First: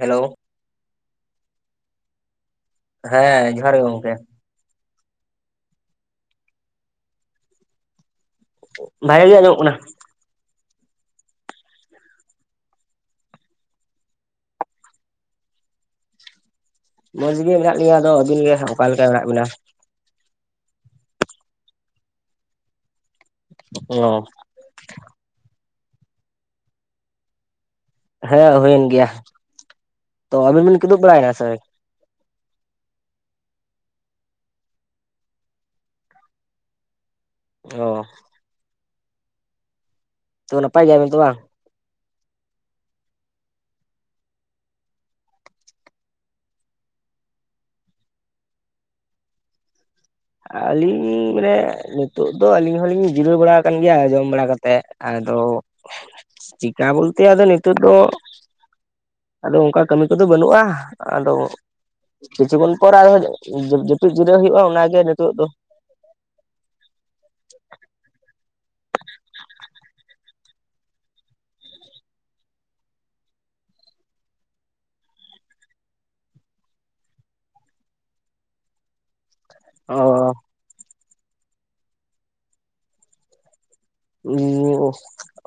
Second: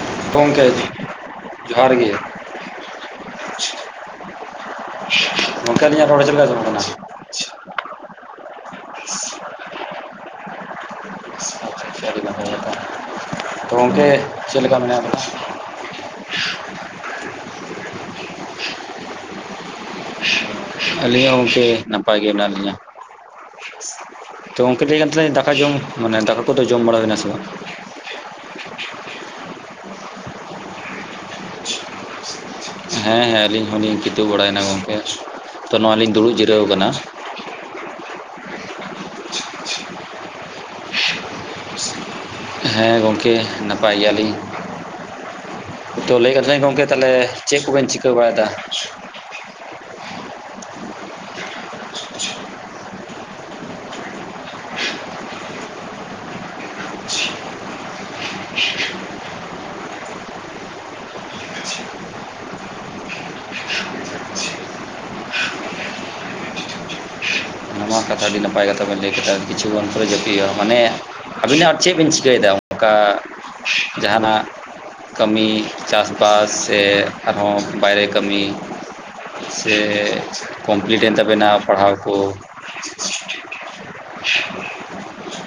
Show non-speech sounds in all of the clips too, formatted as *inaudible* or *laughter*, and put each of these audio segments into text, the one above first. Hello. ᱜᱚᱝᱠᱮ, ᱡᱚᱦᱟᱨ ᱜᱮ᱾ ᱦᱮᱸ ᱡᱚᱦᱟᱨ ᱜᱮ ᱜᱚᱝᱠᱮ᱾ ᱜᱚᱝᱠᱮ ᱟᱹᱞᱤᱧᱟᱜ ᱨᱚᱲ ᱪᱮᱫ ᱞᱮᱠᱟ ᱟᱸᱡᱚᱢᱚᱜ ᱠᱟᱱᱟ? ᱵᱷᱟᱜᱮ ᱜᱮ ᱟᱸᱡᱚᱢᱚᱜ ᱠᱟᱱᱟ᱾ ᱟᱪᱪᱷᱟ ᱛᱚ ᱜᱚᱝᱠᱮ ᱪᱮᱫ ᱞᱮᱠᱟ ᱢᱮᱱᱟᱜ ᱵᱤᱱᱟ? ᱵᱮᱥ ᱜᱮ ᱢᱮᱱᱟᱜ ᱞᱤᱧᱟᱹ, ᱟᱫᱚ ᱟᱵᱤᱱ ᱜᱮ ᱚᱠᱟ ᱞᱮᱠᱟ ᱢᱮᱱᱟᱜ ᱵᱤᱱᱟ? ᱟᱹᱞᱤᱧ ᱦᱚᱸ ᱜᱚᱝᱠᱮ ᱱᱟᱯᱟᱭ ᱜᱮ ᱢᱮᱱᱟᱜ ᱞᱤᱧᱟ᱾ ᱚ᱾ ᱛᱚ ᱜᱚᱝᱠᱮ ᱞᱟᱹᱭ ᱠᱟᱱ ᱛᱟᱞᱤᱧ ᱫᱟᱠᱟ ᱡᱚᱢ ᱢᱟᱱᱮ ᱫᱟᱠᱟ ᱠᱚᱫᱚ ᱡᱚᱢ ᱵᱟᱲᱟ ᱦᱩᱭᱱᱟ ᱥᱮ ᱵᱟᱝ? ᱦᱮᱸ ᱦᱳᱭᱮᱱ ᱜᱮᱭᱟ᱾ ᱛᱚ ᱟᱹᱵᱤᱱ ᱵᱤᱱ ᱠᱤᱫᱩᱵ ᱵᱟᱲᱟᱭᱱᱟ ᱥᱮ? ᱦᱮᱸ ᱦᱮᱸ ᱟᱹᱞᱤᱧ ᱦᱚᱞᱤᱧ ᱠᱤᱫᱩᱵ ᱵᱟᱲᱟᱭᱱᱟ ᱜᱚᱝᱠᱮ, ᱛᱚ ᱱᱚᱣᱟ ᱞᱤᱧ ᱫᱩᱲᱩᱵ ᱡᱤᱨᱟᱹᱣ ᱠᱟᱱᱟ᱾ ᱚ᱾ ᱛᱚ ᱱᱟᱯᱟᱭ ᱜᱮᱭᱟᱵᱤᱱ ᱛᱚ ᱵᱟᱝ? ᱦᱮᱸ ᱜᱚᱝᱠᱮ ᱱᱟᱯᱟᱭ ᱜᱮᱭᱟᱞᱤᱧ᱾ ᱛᱚ ᱞᱟᱹᱭ ᱠᱟᱱ ᱛᱟᱞᱤᱧ ᱜᱚᱝᱠᱮ ᱛᱟᱦᱚᱞᱮ ᱪᱮᱫ ᱠᱚᱵᱮᱱ ᱪᱤᱠᱟᱹ ᱵᱟᱲᱟᱭᱫᱟ? ᱟᱹᱞᱤᱧ ᱢᱟᱱᱮ ᱱᱤᱛᱳᱜ ᱫᱚ ᱟᱹᱞᱤᱧ ᱦᱚᱞᱤᱧ ᱡᱤᱨᱟᱹᱣ ᱵᱟᱲᱟ ᱠᱟᱱ ᱜᱮᱭᱟ ᱡᱚᱢ ᱵᱟᱲᱟ ᱠᱟᱛᱮᱫ᱾ ᱟᱫᱚ, ᱪᱮᱠᱟ ᱵᱚᱞᱛᱮ ᱟᱫᱚ ᱱᱤᱛᱚᱜ ᱫᱚ ᱟᱫᱚ ᱚᱱᱠᱟ ᱠᱟᱹᱢᱤ ᱠᱚᱫᱚ ᱵᱟᱹᱱᱩᱜᱼᱟ᱾ ᱟᱫᱚ ᱠᱤᱪᱷᱩ ᱠᱷᱚᱱ ᱯᱚᱨᱮ ᱟᱫᱚ ᱡᱟ ᱡᱟᱹᱯᱤᱫ ᱡᱤᱨᱟᱹᱣ ᱦᱩᱭᱩᱜᱼᱟ ᱚᱱᱟ ᱜᱮ ᱱᱤᱛᱳᱜ ᱫᱚ᱾ ᱱᱚᱣᱟ ᱠᱟᱛᱷᱟ᱾ ᱟᱹᱰᱤ ᱱᱟᱯᱟᱭ ᱠᱟᱛᱷᱟ ᱵᱮᱱ ᱞᱟᱹᱭ ᱠᱮᱫᱟ ᱠᱤᱪᱷᱩ ᱠᱷᱚᱱ ᱯᱚᱨᱮ ᱡᱟᱹᱯᱤᱜ ᱦᱳᱭᱳᱜᱼᱟ ᱢᱟᱱᱮ ᱟᱹᱵᱤᱱ ᱟᱨ ᱪᱮᱫ ᱵᱤᱱ ᱪᱤᱠᱟᱹᱭᱫᱟ, ᱚᱱᱠᱟ ᱡᱟᱦᱟᱸᱱᱟᱜ? ᱠᱟᱹᱢᱤ ᱪᱟᱥ ᱵᱟᱥ ᱥᱮ ᱟᱨᱦᱚᱸ ᱵᱟᱭᱨᱮ ᱠᱟᱹᱢᱤ᱾ ᱥᱮ ᱚ ᱠᱚᱢᱯᱞᱤᱴ ᱮᱱ ᱛᱟᱵᱤᱱᱟ ᱯᱟᱲᱦᱟᱣ ᱠᱚ᱾ *inaudible* ᱩᱸ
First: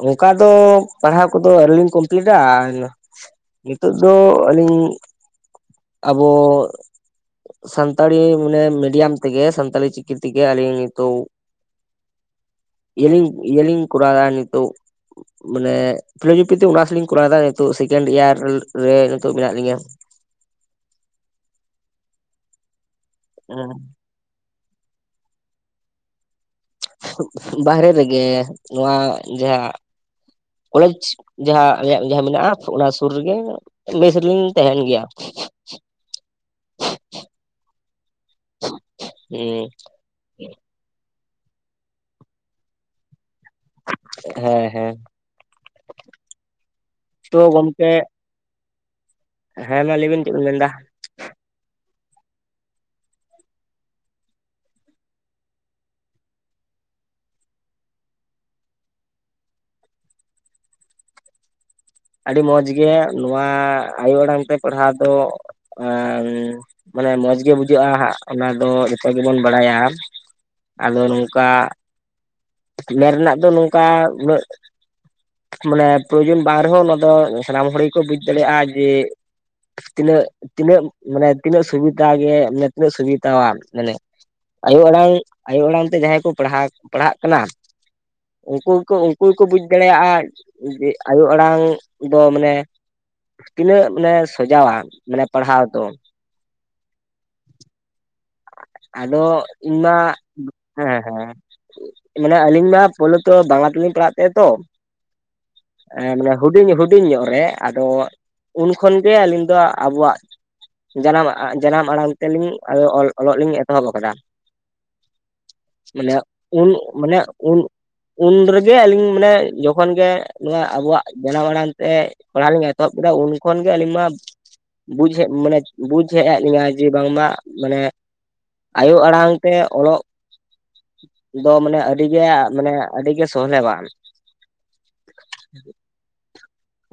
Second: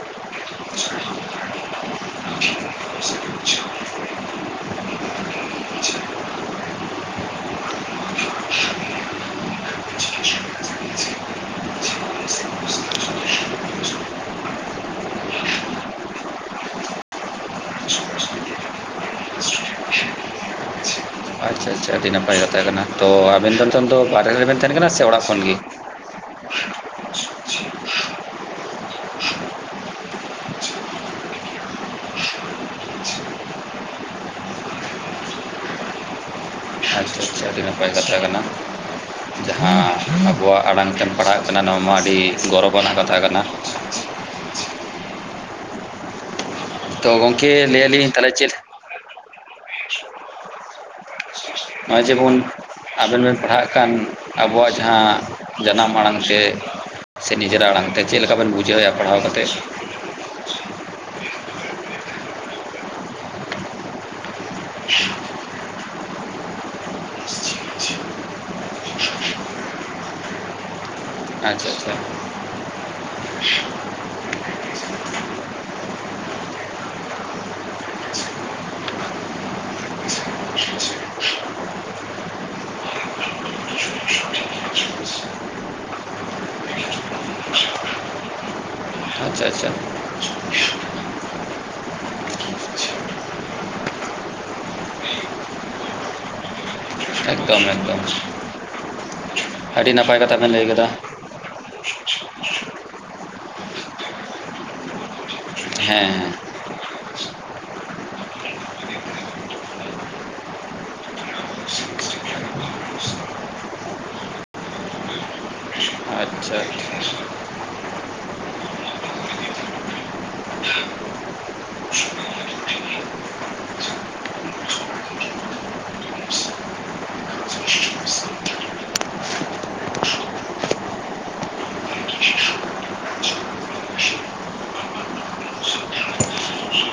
ᱚᱱᱠᱟ ᱫᱚ ᱯᱟᱲᱦᱟᱣ ᱠᱚᱫᱚ ᱟᱹᱣᱨᱤ ᱞᱤᱧ ᱠᱚᱢᱯᱞᱤᱴᱟ᱾ ᱱᱤᱛᱚᱜ ᱫᱚ ᱟᱹᱞᱤᱧ ᱟᱵᱚ ᱥᱟᱱᱛᱟᱲᱤ ᱢᱟᱱᱮ ᱢᱤᱰᱤᱭᱟᱢ ᱛᱮᱜᱮ ᱥᱟᱱᱛᱟᱞᱤ ᱪᱤᱠᱤ ᱛᱮᱜᱮ ᱟᱹᱞᱤᱧ ᱱᱤᱛᱳᱜ *inaudible* ᱤᱭᱟᱹ ᱞᱤᱧ ᱤᱭᱟᱹ ᱞᱤᱧ ᱠᱚᱨᱟᱣᱫᱟ ᱱᱤᱛᱳᱜ ᱢᱟᱱᱮ ᱯᱷᱤᱞᱳᱡᱚᱯᱤ ᱛᱮ ᱚᱱᱟᱨᱥ ᱞᱤᱧ ᱠᱚᱨᱟᱣᱫᱟ ᱱᱤᱛᱳᱜ ᱥᱮᱠᱮᱱᱰ ᱤᱭᱟᱨ ᱨᱮ ᱱᱤᱛᱚᱴᱳᱜ ᱢᱮᱱᱟᱜ ᱞᱤᱧᱟ᱾ ᱟᱪᱪᱷᱟ ᱟᱪᱪᱷᱟ ᱟᱹᱰᱤ ᱱᱟᱯᱟᱭ ᱠᱟᱛᱷᱟ ᱠᱟᱱᱟ, ᱛᱚ ᱟᱵᱮᱱ ᱫᱚ ᱱᱤᱛᱳᱝ ᱫᱚ ᱵᱟᱨᱦᱮ ᱨᱮᱵᱮᱱ ᱛᱟᱦᱮᱱ ᱠᱟᱱᱟ ᱥᱮ ᱚᱲᱟᱜ ᱠᱷᱚᱱ ᱜᱮ? ᱵᱟᱦᱨᱮ ᱨᱮᱜᱮ ᱱᱚᱣᱟ ᱡᱟᱦᱟᱸ ᱠᱚᱞᱮᱡᱽ ᱡᱟᱦᱟᱸ ᱟᱞᱮᱭᱟᱜ ᱡᱟᱦᱟᱸ ᱢᱮᱱᱟᱜᱼᱟ, ᱚᱱᱟ ᱥᱩᱨ ᱨᱮᱜᱮ ᱢᱮᱥ ᱨᱮᱞᱤᱧ ᱛᱟᱦᱮᱱ ᱜᱮᱭᱟ ᱾ ᱟᱪᱪᱷᱟ ᱟᱪᱪᱷᱟ ᱟᱹᱰᱤ ᱱᱟᱯᱟᱭ ᱠᱟᱛᱷᱟ ᱠᱟᱱᱟ ᱦᱮᱸ ᱡᱟᱦᱟᱸ ᱟᱵᱚᱣᱟᱜ ᱟᱲᱟᱝ ᱛᱮᱢ ᱯᱟᱲᱦᱟᱜ ᱠᱟᱱᱟ ᱱᱚᱣᱟ ᱢᱟ ᱟᱹᱰᱤ ᱜᱚᱨᱚᱵᱽ ᱟᱱᱟᱜ ᱠᱟᱛᱷᱟ ᱠᱟᱱᱟ ᱾ ᱦᱮᱸ ᱦᱮᱸ ᱛᱚ ᱜᱚᱝᱠᱮ ᱞᱟᱹᱭᱟᱞᱤᱧ ᱛᱟᱦᱞᱮ ᱪᱮᱫ ᱦᱮᱸ ᱢᱟ ᱞᱮᱭ ᱵᱤᱱ ᱪᱮᱜ ᱵᱤᱱ ᱢᱮᱱᱫᱟ᱾ ᱦᱚ-ᱜᱚᱭ ᱡᱮᱵᱚᱱ ᱟᱵᱮᱱ ᱵᱮᱱ ᱯᱟᱲᱦᱟᱜ ᱠᱟᱱ ᱟᱵᱚᱣᱟᱜ ᱡᱟᱸᱦᱟ ᱡᱟᱱᱟᱢ ᱟᱲᱟᱝ ᱛᱮ ᱥᱮ ᱱᱤᱡᱮᱨᱟᱜ ᱟᱲᱟᱝ ᱛᱮ ᱪᱮᱜ ᱞᱮᱠᱟ ᱵᱮᱱ ᱵᱩᱡᱷᱟᱹᱣᱼᱟ ᱯᱟᱲᱦᱟᱣ ᱠᱟᱛᱮᱫ? ᱟᱹᱰᱤ ᱢᱚᱸᱡᱽ ᱜᱮ ᱱᱚᱣᱟ ᱟᱭᱳ ᱟᱲᱟᱝ ᱛᱮ ᱯᱟᱲᱦᱟᱣ ᱫᱚ ᱟᱸ ᱢᱟᱱᱮ ᱢᱚᱸᱡᱽ ᱜᱮ ᱵᱩᱡᱷᱟᱹᱜᱼᱟ ᱦᱟᱸᱜ ᱚᱱᱟ ᱫᱚ ᱡᱷᱚᱛᱚ ᱜᱮᱵᱚᱱ ᱵᱟᱲᱟᱭᱟ ᱟᱫᱚ ᱱᱚᱝᱠᱟ ᱟᱪᱪᱷᱟ ᱟᱪᱪᱷᱟ ᱢᱮᱱ ᱨᱮᱱᱟᱜ ᱫᱚ ᱱᱚᱝᱠᱟ ᱩᱱᱟᱹᱜ ᱢᱟᱱᱮ ᱯᱨᱚᱭᱳᱡᱚᱱ ᱵᱟᱝ ᱨᱮᱦᱚᱸ ᱫᱚ ᱥᱟᱱᱟᱢ ᱦᱚᱲ ᱜᱮᱠᱚ ᱵᱩᱡᱽ ᱫᱟᱲᱮᱭᱟᱜᱼᱟ ᱡᱮ ᱛᱤᱱᱟᱹᱜ ᱛᱤᱱᱟᱹᱜ ᱢᱟᱱᱮ ᱛᱤᱱᱟᱹᱜ ᱥᱩᱵᱤᱛᱟ ᱜᱮ ᱢᱟᱱᱮ ᱛᱤᱱᱟᱹᱜ ᱥᱩᱵᱤᱛᱟᱣᱟ ᱢᱟᱱᱮ ᱟᱭᱳ ᱟᱲᱟᱝ ᱟᱭᱳ ᱟᱲᱟᱝ ᱛᱮ ᱡᱟᱦᱟᱸᱭ ᱠᱚ ᱯᱟᱲᱦᱟ, ᱯᱟᱲᱦᱟᱜ ᱠᱟᱱᱟ ᱩᱱᱠᱩ ᱜᱮᱠᱚ, ᱩᱱᱠᱳ ᱜᱮᱠᱚ ᱟᱪᱪᱷᱟ ᱵᱩᱡᱽ ᱟᱪᱪᱷᱟ ᱫᱟᱲᱮᱭᱟᱜᱼᱟ ᱡᱮ ᱟᱭᱳ ᱟᱲᱟᱝ ᱫᱚ ᱢᱟᱱᱮ, ᱛᱤᱱᱟᱹᱜ ᱢᱟᱱᱮ ᱥᱚᱡᱟᱣᱟ ᱢᱟᱱᱮ ᱯᱟᱲᱦᱟᱣ ᱫᱚ᱾ ᱮᱠᱫᱚᱢ ᱮᱠᱫᱚᱢ ᱟᱫᱚ ᱤᱧ ᱟᱹᱰᱤ ᱢᱟ ᱱᱟᱯᱟᱭ ᱠᱟᱛᱷᱟ ᱵᱮᱱ ᱞᱟᱹᱭ ᱠᱟᱫᱟ ᱦᱮᱸ ᱦᱮᱸ ᱢᱟᱱᱮ ᱟᱹᱞᱤᱧ ᱢᱟ ᱯᱳᱞᱳ ᱛᱚ ᱵᱟᱝᱞᱟ ᱛᱮᱞᱤᱧ ᱯᱟᱲᱦᱟᱜ ᱛᱟᱦᱮᱸ ᱛᱚ ᱮ ᱦᱮᱸ ᱢᱟᱱᱮ ᱦᱩᱰᱤᱧ ᱦᱩ *unintelligible* ᱧᱚᱜ ᱨᱮ ᱟᱫᱚ ᱩᱱ ᱠᱷᱚᱱ ᱜᱮ ᱟᱹᱞᱤᱧ ᱫᱚ ᱟᱵᱚᱣᱟᱜ ᱡᱟᱱᱟᱢ, ᱡᱟᱱᱟᱢ ᱟᱲᱟᱝ ᱛᱮᱞᱤᱧ ᱚᱞ ᱚᱞᱚᱜ ᱞᱤᱧ ᱮᱛᱚᱦᱚᱵ ᱠᱟᱫᱟ᱾ ᱢᱟᱱᱮ ᱦᱮᱸ ᱟᱪᱪᱷᱟ ᱩᱱ ᱢᱟᱱᱮ ᱩᱱ ᱩᱱ ᱨᱮᱜᱮ ᱟᱹᱞᱤᱧ ᱢᱟᱱᱮ ᱡᱚᱠᱷᱚᱱ ᱜᱮ ᱱᱚᱣᱟ ᱟᱵᱳᱣᱟᱜ ᱡᱟᱱᱟᱢ ᱟᱲᱟᱝ ᱛᱮ ᱯᱟᱲᱦᱟᱣ ᱞᱤᱧ ᱮᱛᱚᱦᱚᱵ ᱠᱮᱫᱟ ᱩᱱ ᱠᱷᱚᱱ ᱜᱮ ᱟᱹᱞᱤᱧ ᱢᱟ ᱵᱩᱡᱷ ᱦᱮᱜ ᱢᱟᱱᱮ ᱵᱩᱡᱷ ᱦᱮᱜ *unintelligible* ᱞᱤᱧᱟᱹ ᱡᱮ ᱵᱟᱝᱢᱟ ᱢᱟᱱᱮ ᱟᱭᱳ ᱟᱲᱟᱝ ᱛᱮ ᱚᱞᱚᱜ ᱫᱚ ᱢᱟᱱᱮ ᱟᱹᱰᱤ ᱜᱮ ᱢᱟᱱᱮ ᱟᱹᱰᱤ ᱜᱮ ᱥᱚᱦᱞᱮᱣᱟ